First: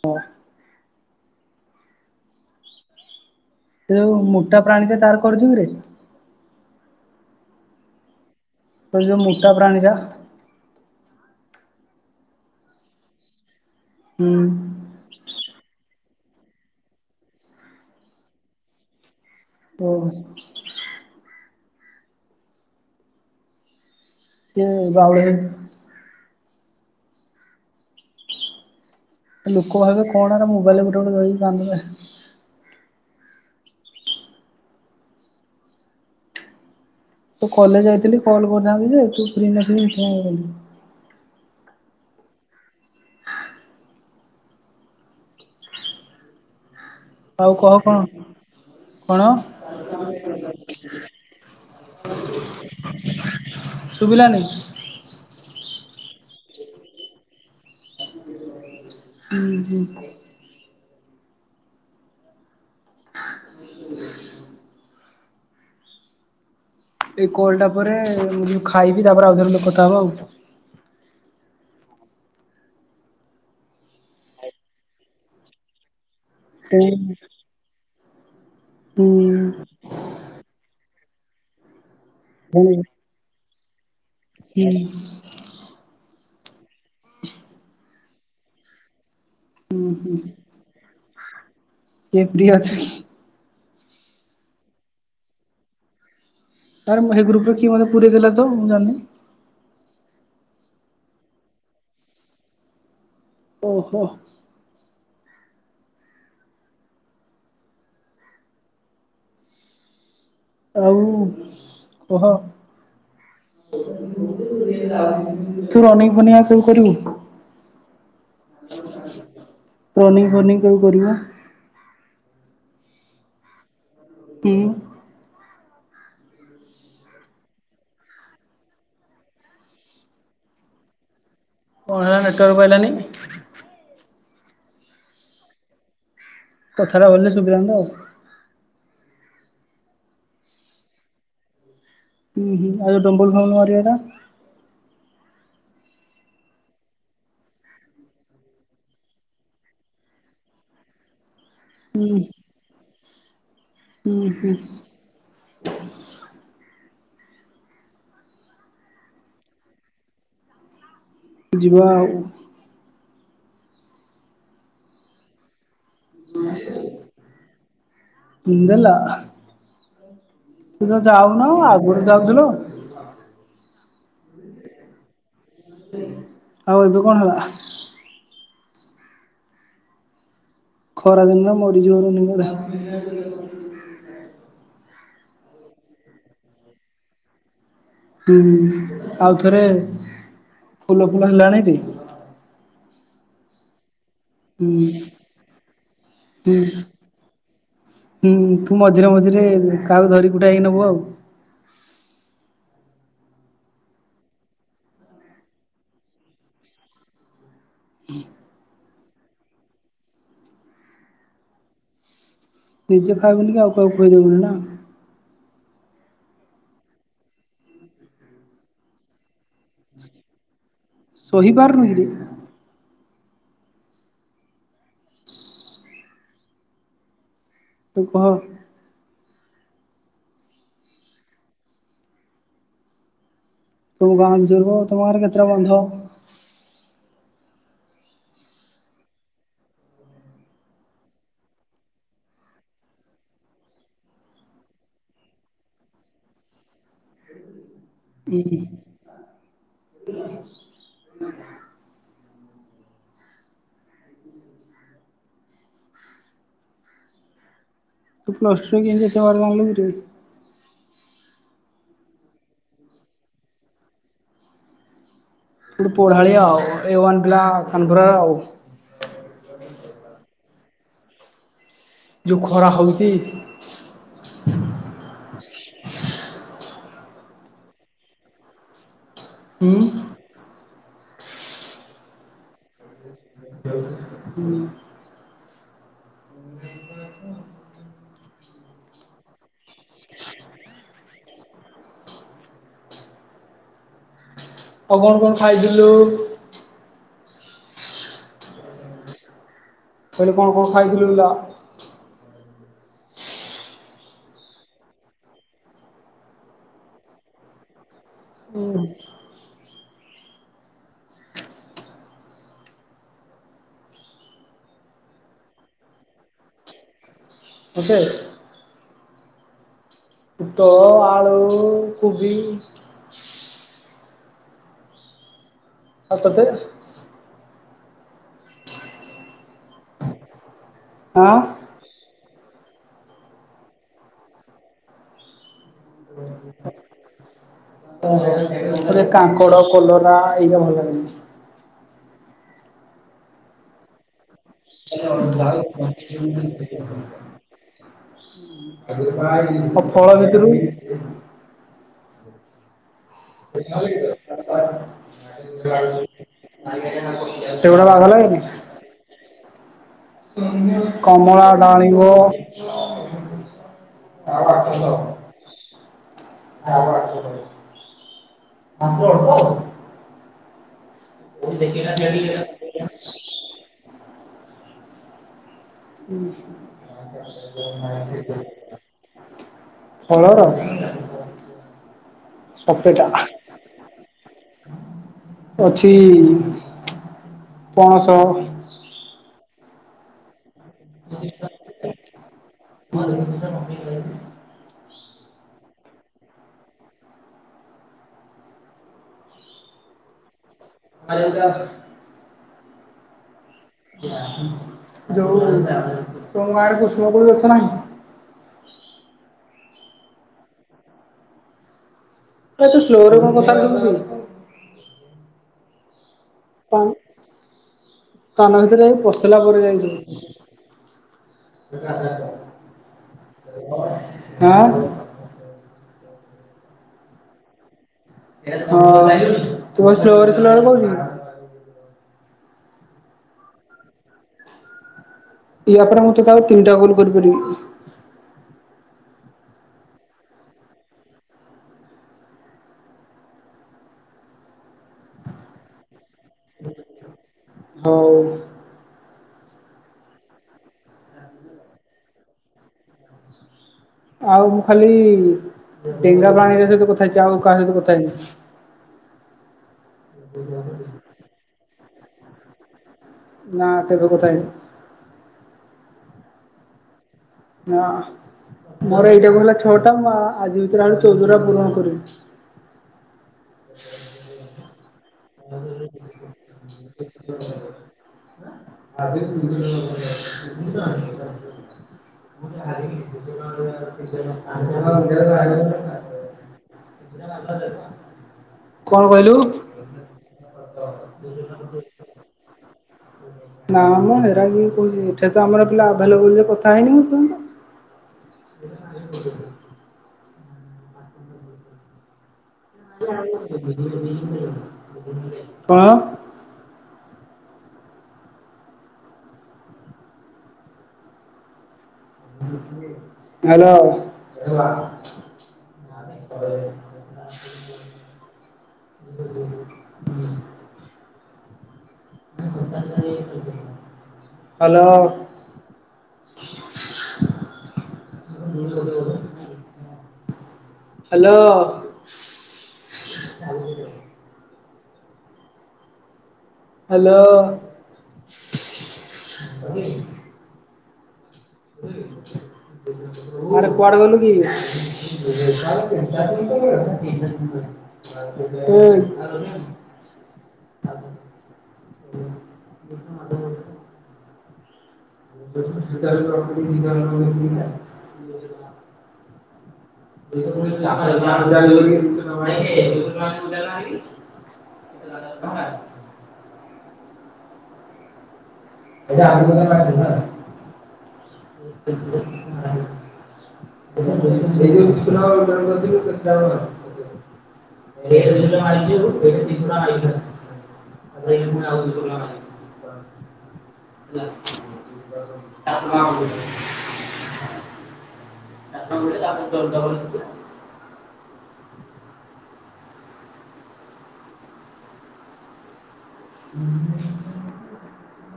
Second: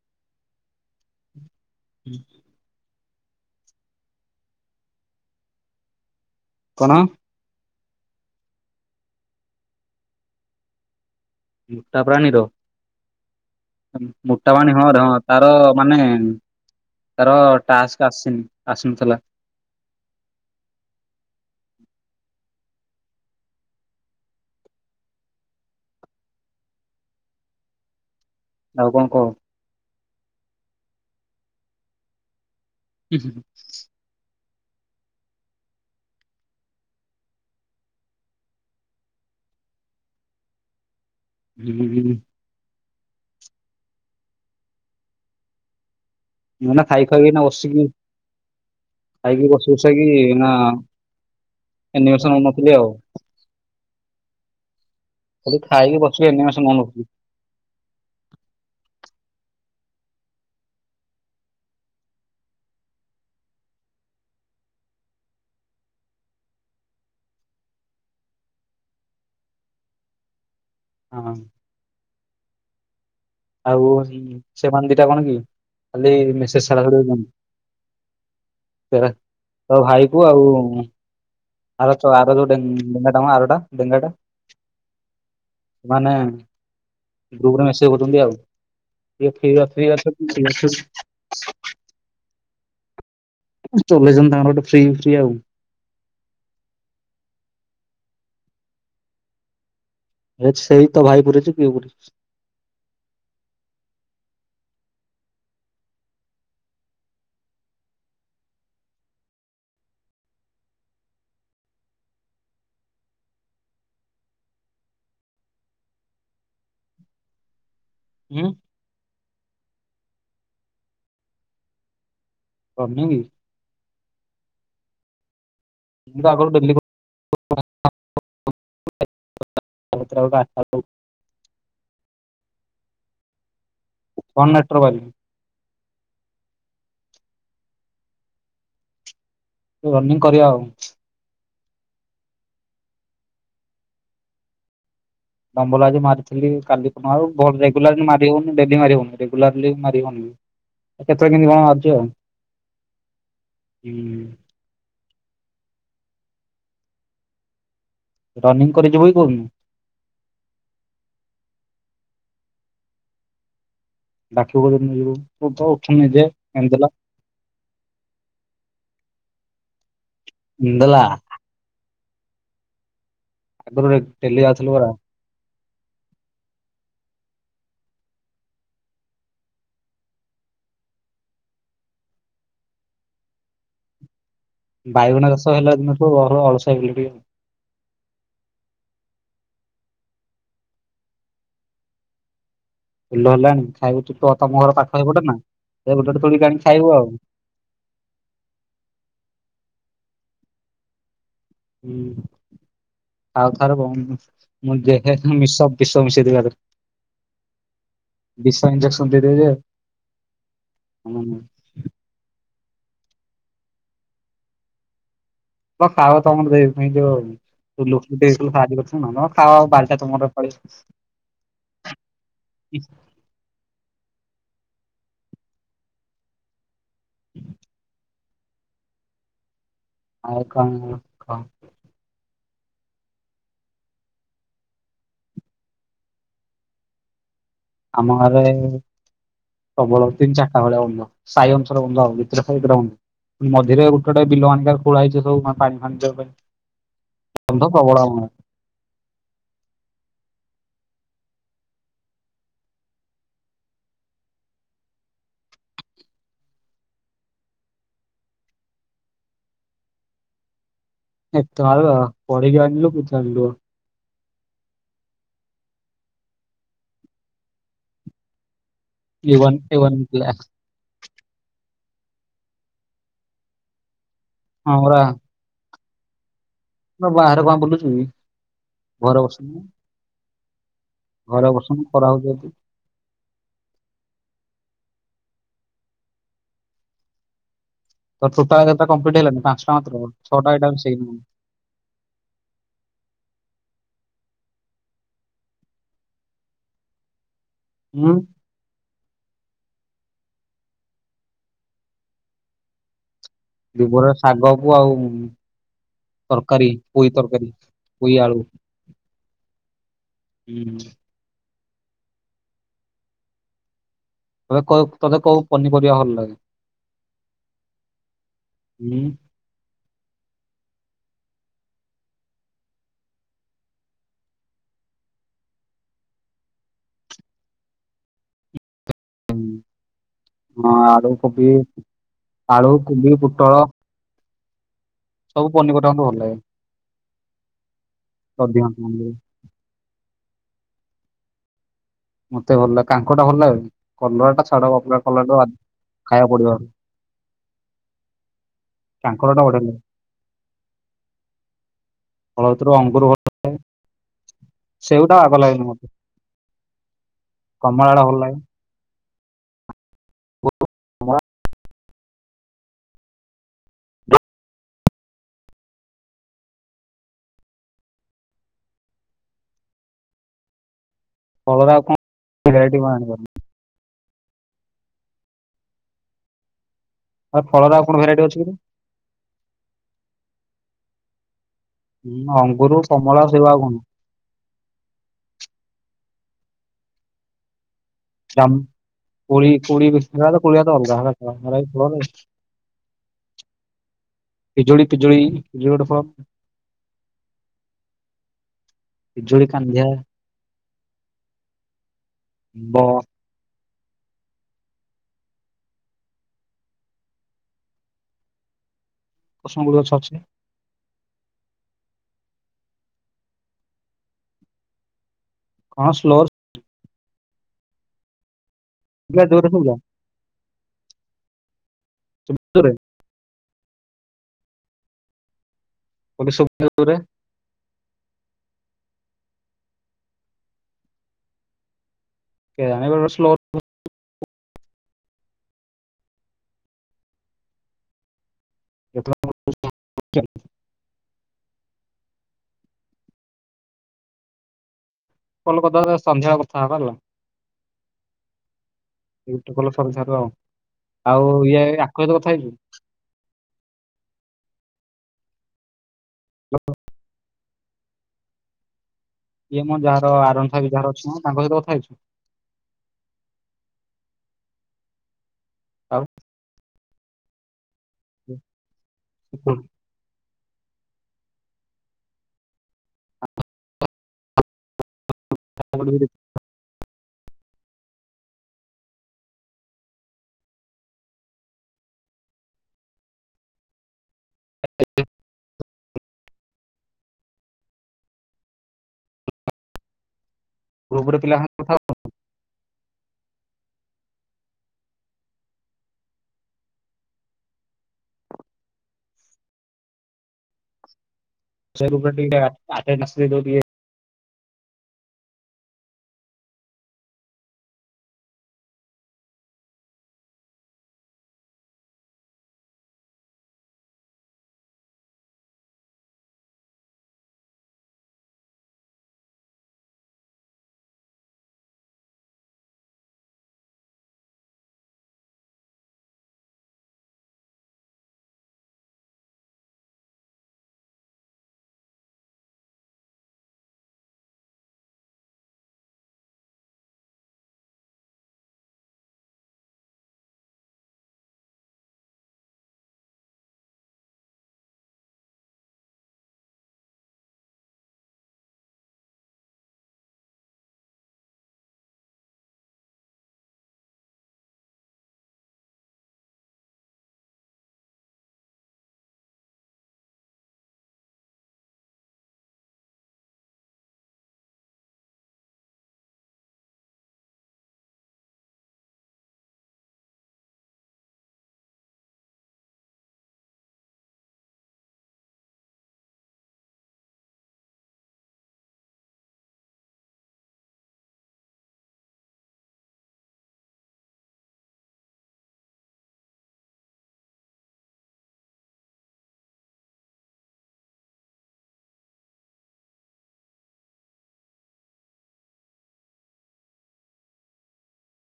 ହଁ। [inaudible] ଏ ଯଉ ମୋଟା ପ୍ରାଣୀଟା ତାର କରୁଚୁ କିରେ? କଣ? ତୋ ଯଉ ମୋଟା ପ୍ରାଣୀଟା? ମୋଟା ପ୍ରାଣୀର ହୁଁ ମୋଟା ପାଣୀ ହଁରେ ହଁ। ତାର ମାନେ ତାର ଟାସ୍କ ଆସିନି ଆସୁନଥିଲା। [inaudible] ଓ ସେ ଜାଉଳେ। ଆଉ କଣ କହ? ଲୋକ ଭାବେ କଣରେ ମୋବାଇଲ ଗୋଟେ ଗୋଟେ ଧରି କାନ୍ଧବେ। [unintelligible] ତୁ କଲେଜ ଯାଇଥିଲି କଲ୍ କରିଥାନ୍ତି ଯେ ତୁ ଫ୍ରି ନଥିଲୁ ଏଥିପାଇଁ ଆଉ କଲିନି। [unintelligible] ମଲା। ଖାଇ ଖଇକି ନା ଆଉ କହ ବସିକି କଣ କଣ ଖାଇକି ବସି ବସେଇକି ନା ଏନିବସନ ନଉନଥିଲି ଆଉ। ଶୁଭିଲାନି? ଖଲି ଖାଇକି ବସି ଏମାନ ସ ମନ୍ କୁ। ହୁଁ ହୁଁ। [inaudible] ଏଇ କଲଟା ପରେ ମୁଁ ଖାଇବି ତାପରେ ଅଧେଘଣ୍ଟା କଥା ହେବା ଆଉ। ହଁ। ଆଉ ସେମାନେ ଦିଟା କଣ କି ଖାଲି ମେସେଜ ହୁଁ ଛଡା ଛୁଡି ହେଉଛ [unintelligible] ତ ଭାଇକୁ ଆଉ। [unintelligible] ଆର ହୁଁ ଯୋଉ ଆରଟା ଡେଙ୍ଗାଟା କିଏ ମାନେ କହୁଛନ୍ତି ଆଉ ଯେଉ ଫ୍ରି। [inaudible] କିଏ ଫ୍ରି ଅଛ କି? ଚଲେଇଚନ୍ତି ତାଙ୍କର ଗୋଟେ ଫ୍ରି ଫ୍ରି ଆଉ। ସାର ମୁଁ ହେଇ ଗ୍ରୁପରେ କିଏ ମତେ ପୁରେଇ ଦେଲେ ତ ମୁଁ ଜାନନି। ଆରେ ସେଇ ତ ଭାଇ ପୁରେଇଚି କିଏ ପୁରେଇଚି। ଓହୋ। ଆଉ କହ। ତୁ ରାନିକ ଫନିକ ଆ ତୁ କରିବୁ? ରନିକ ପନିକ କେବେ କରିବ? ପନିଗି। କି? [inaudible] [inaudible] କଣ ହେଲା ନେଟୱାର୍କ ପାଇଲାଣିି? ଫନ ନେଟ ବାର ବାଲି। କଥାଟା ଭଲେକି ସୁଵିଲାନି ତ ଆଉ। ରନିଂ କରିବା ଆଉ। ହୁ ହୁ ଆଉ ଡମ୍ବଲ [unintelligible] ମରିବାଟା। ଦମ୍ବଲ ଆଜି ମାରିଥିଲି କାଲି କ ଆଉ ରେଗୁଲାରଲି ମାରି ହଉନି ଡେଲି ମାରି ହଉନି ରେଗୁଲାରଲି ମାରିଉନି। ଆଉ କେତେବେଳେ କେମତି ମାରୁଚି ଆଉ ହୁଁ ହଁ। ହୁଁ ହୁଁ ରନିଂ କରିଯିବୁ ବି କହୁନି? ଯିବା ଆଉ। ଡାକିବି କୋଉଦିନ ଯିବୁ ତୁତ ଉଠୂନୁ ନିଜେ ଏଣି ଦେଲା। ନ୍ଦଲା ତୁ ଏନ୍ଦେଲା ତ ଯାଅନୁ ଆ ଆଗୁରୁ ଯାଉଥିଲୁ। ଆଗରୁ ଡେଲି ଯାଉଥିଲୁ ପରା। ଆଉ ଏବେ କଣ ହେଲା? ଖରା ଦିନ ନା ମୋଡ଼ି ଜୋ। [unintelligible] ବାଇଗଣ ଚାଷ ହେଲା ଦିନଠୁ ଘର ଅଳସ। [unintelligible] ହୁଁ ଆଉ ଥରେ ଫୁଲ ଫୁଲ ହେଲାଣି କି? ଫଲ ହେଲାଣି ଖାଇବୁୁ ତ ତମ ଘର ପାଖ ହେଇପଟେ ନା ଏଇ ଗୋଟେ ଗୋଟେ ତୋଳିକି ହୁଁ। ଆଣିକି ଖାଇବୁ ଆଉ। ହୁଁ ତୁ ମଝିରେ ମଝିରେ କାହା ଧରିକୁଟା ହେଇ ନବୁ ଆଉ। ହୁଁ। ଆଉଥର ମୁଁ [unintelligible] ମିସେଇ ଦବା କଥା। ବିଶ ଇଜେକ୍ସନ ଦେଇ ଦେବି ଯେ ନିଜେ ଖାଇବନି କି ଆଉ କହାକୁ ଖୋଇ ଦବୁନି ନା। [unintelligible] ହଁ ବାରିଟା ତମର ଫଳି ସହିପାରୁନୁ କିରେ। ହୁଁ ତୁ କହ। ଆଉ କଣ କହ। ତୁମ ଗାଁ [unintelligible] ତମ ଗାଁ ରେ କେତେଟା ବନ୍ଧ? ଆମ ଘରେ। ପ୍ରବଳ ତିନି ଚାରିଟା ଭଳିଆ ବନ୍ଧ ସାଇ ଅନୁସାର ବନ୍ଧ ଯେତିଟା ସାଇ ହେତିଟା ବନ୍ଧ। ମଝିରେ ଗୋଟେ ଗୋଟେ ବିଲ ଆଣ ଖୋଳା ହେଇଛି ସବୁ ମାନେ ପାଣି ଫାଣିି ଯିବା ପାଇଁ ବନ୍ଧ। ପ୍ରବଳ ଆମର। ହୁଁ। ଆ [unintelligible] [unintelligible] ପଢାଳି ଆଉ ଏ ୱାାନ ପିଲା କାନପୁର ଆଉ ଏ ୱାନ କେ ୱାନ ପିଲା ଯଉ ଖରା ହଉଛି। ହଁରା। ବାହାରେ କଣ ବୁଲୁଛୁ ଘରେ ବସୁନୁ। ହୁଁ ଘରେବସୁନୁ ଖରାହଉଛି ଯଦି। [inaudible] ତ ଟୋଟା କେତା କମ୍ପିଟ ହେଇଲାନି ପାଞ୍ଚଟା ମାତ୍ର ଛଅଟା ଏଇଟା ମିଶେଇ କିରି। ଆଉ କଣ କଣ ଖାଇଥିଲୁ? ଊଁ। କହିଲେ କଣ କଣ ଖାଇଥିଲୁ? ଲା। ଦିପହରେ ଶାଗ କୁ ଆଉ ତରକାରୀ ପୋଇ ତରକାରୀ। ପୋଇ ଆଳୁ ହୁଁ। ହୁଁ। ତ କଉ ତତେ କଉ ପନିପରିବା ଭଲ ଲାଗେ? ମତେ? ହଁୁ ପୁଟଳ ଆଳୁ କୋବି ଆଉ ତତେ? ହଁ ଆଳୁ ଆଁ କୋବି। ଆଳୁ କୋବି ପୋଟଳ ସବୁ ପନିପରିବା ମତେ ଭଲ ଲାଗେ [inaudible] କାଙ୍କଡ ଅଧିକାଂଶ କଲରା ପନିପରିବା। ଏଇଟା ଭଲ ଲାଗେନି। ମତେ ଭଲ ଲାଗେ କାଙ୍କଡଟା ଭଲ ଲାଗେନି କଲରା ଟା ଛାଡ [inaudible] ବାପା କଲରା [inaudible] ଟା ଖାଇବାକୁ ପଡିବ କାଙ୍କଡ ଟା ବଢିଆ ଲାଗେ ଆଉ ଫଳ ଭିତରୁ? ଫଳ ଭିତୁରୁ ଅଙ୍ଗୁରୁ [unintelligible] [inaudible] ବାଗ ଲାଗେନି ମତେ ସେଗୁଡ଼ା କମଳା ଟା ବାଗ ଭଲ ଲାଗେ। ଲାଗେନି? କମଳା ଡାଳିମ୍ବ [inaudible] [unintelligible] ଫଳରେ ଆଉ କଣ ଭେରାଇଟି କଣ ଆଣିବ [inaudible] ହୁଁ। ଆଉ ଫଳରେ ଆଉ କଣ ଭେରାଇଟି [inaudible] ଅଛି କି? ଫଳର। ଅଙ୍ଗୁରୁ ସଫେଟା କମଳା ସେଉ ଆଉ କଣ? ଅଛି। ପଣସ। ଜାମ୍ କୋଳି କୋଳି ବେଶୀ ସେରା କୋଳି ଅଲଗା ଇ ପିଜୁଳି ପିଜୁଳି। ପିଜୁଳି ଗୋଟେ ଫଳ ପିଜୁଳି କାନ୍ଧିଆ। [unintelligible] ଆମ୍ବ। ଯୋ ତମ ଗାଁ ରେ କୁସୁମ କୋଳି ଗଛ ନାହିଁ। କୁସୁମ କୋଳି ଗଛ ଅଛି। ଏତେ ସ୍ଲୋରେ କଣ କଥା ଶୁଭୁଚି। କଣ ସ୍ଲୋ ହଁ। କାନ ଭିତରେ ଯାଇଁ ଶୁଭିଲା ପସିଲା ଜୋରେ ପରେ ଶୁଭିଲା ଯାଇ ଶୁଭୁଛି। ଶୁଭିଲା ଜୋରେ ଆଁ। [unintelligible] ଦୂରେ। ହଁ [unintelligible] ସ୍ଲୋର ସ୍ଲୋର କହୁଛୁ କି? କେଜାଣି ବେଳେବେଳେ ସ୍ଲୋ [inaudible] ୟାପରେ ମୁଁ ତତେ ଆଉ ତିନଟା କଲ କରିପାରିବି। [inaudible] କଲ୍ କରଦବା ତାପରେ ସନ୍ଧ୍ୟାବେଳେ କଥା ହେବା ଆଉ। ହଉ। ଏଇ ଗୋଟେ କଲ ସରୁ ସାର ଆଉ ଇଏ ଆଙ୍କ ସହିତ କଥା ହେଇଛୁ। ଆଉ ମୁଁ ଖାଲି ଡେଙ୍ଗା ପାଣୀର ସହିତ କଥା ହେଇଛି ଆଉ କାହା ସହିତ କଥା ହେଇନି। ଇଏ ମୋ ଯାହାର ଆରନ୍ ଫାଇଫ ବି ଯାହାର ଅଛି ତାଙ୍କ ସହିତ କଥା ହେଇଛୁ? ନା କେବେ କଥା ହେଇନି। ଆଉ? ନା ମୋର ଏଇଟାକୁ ହେଲା ଛଅଟା ମା ଆଜି ଭିତରେ ଆହୁରି ଚଉଦଟା ପୂରଣ କରିବି। [unintelligible] [inaudible] ଆଜି [unintelligible] [inaudible] କଣ କହିଲୁ? ଗ୍ରୁପରେ ପିଲାଙ୍କ ସାଙ୍ଗରେ କଥା ହେଉନୁ। ନା ମ ହେରା କିଏ କରୁଛି ଉଠେଇ ତ ଆମର ପିଲା ଆଭେଲେବଲ ଯେ କଥା ହେଇନି ମୁଁ ତ [inaudible] ସେ ଗ୍ରୁପରେ ଟିକେ ଆ କଣ? ହ୍ୟାଲୋ? [unintelligible] ଆ [inaudible] [inaudible] ହୁଁ ହ୍ୟାଲୋ? ଆ [inaudible] [unintelligible] ଆ [inaudible] ହ୍ୟାଲୋ। ହ୍ୟାଲୋ। ଆରେ କୁଆଡେ ଗଲୁ କି? ହୋଇ। [unintelligible] ଆ [inaudible] [unintelligible] [unintelligible] [unintelligible] [unintelligible] [unintelligible] [unintelligible] ଏଇ ଦି ଟଙ୍କା ଆଇଚି ଯୋଉ, ଏଇ ଦି ଟଙ୍କା ଆଇଚି ବା। [unintelligible] [unintelligible] ଆ [unintelligible] ହୁଁ [unintelligible]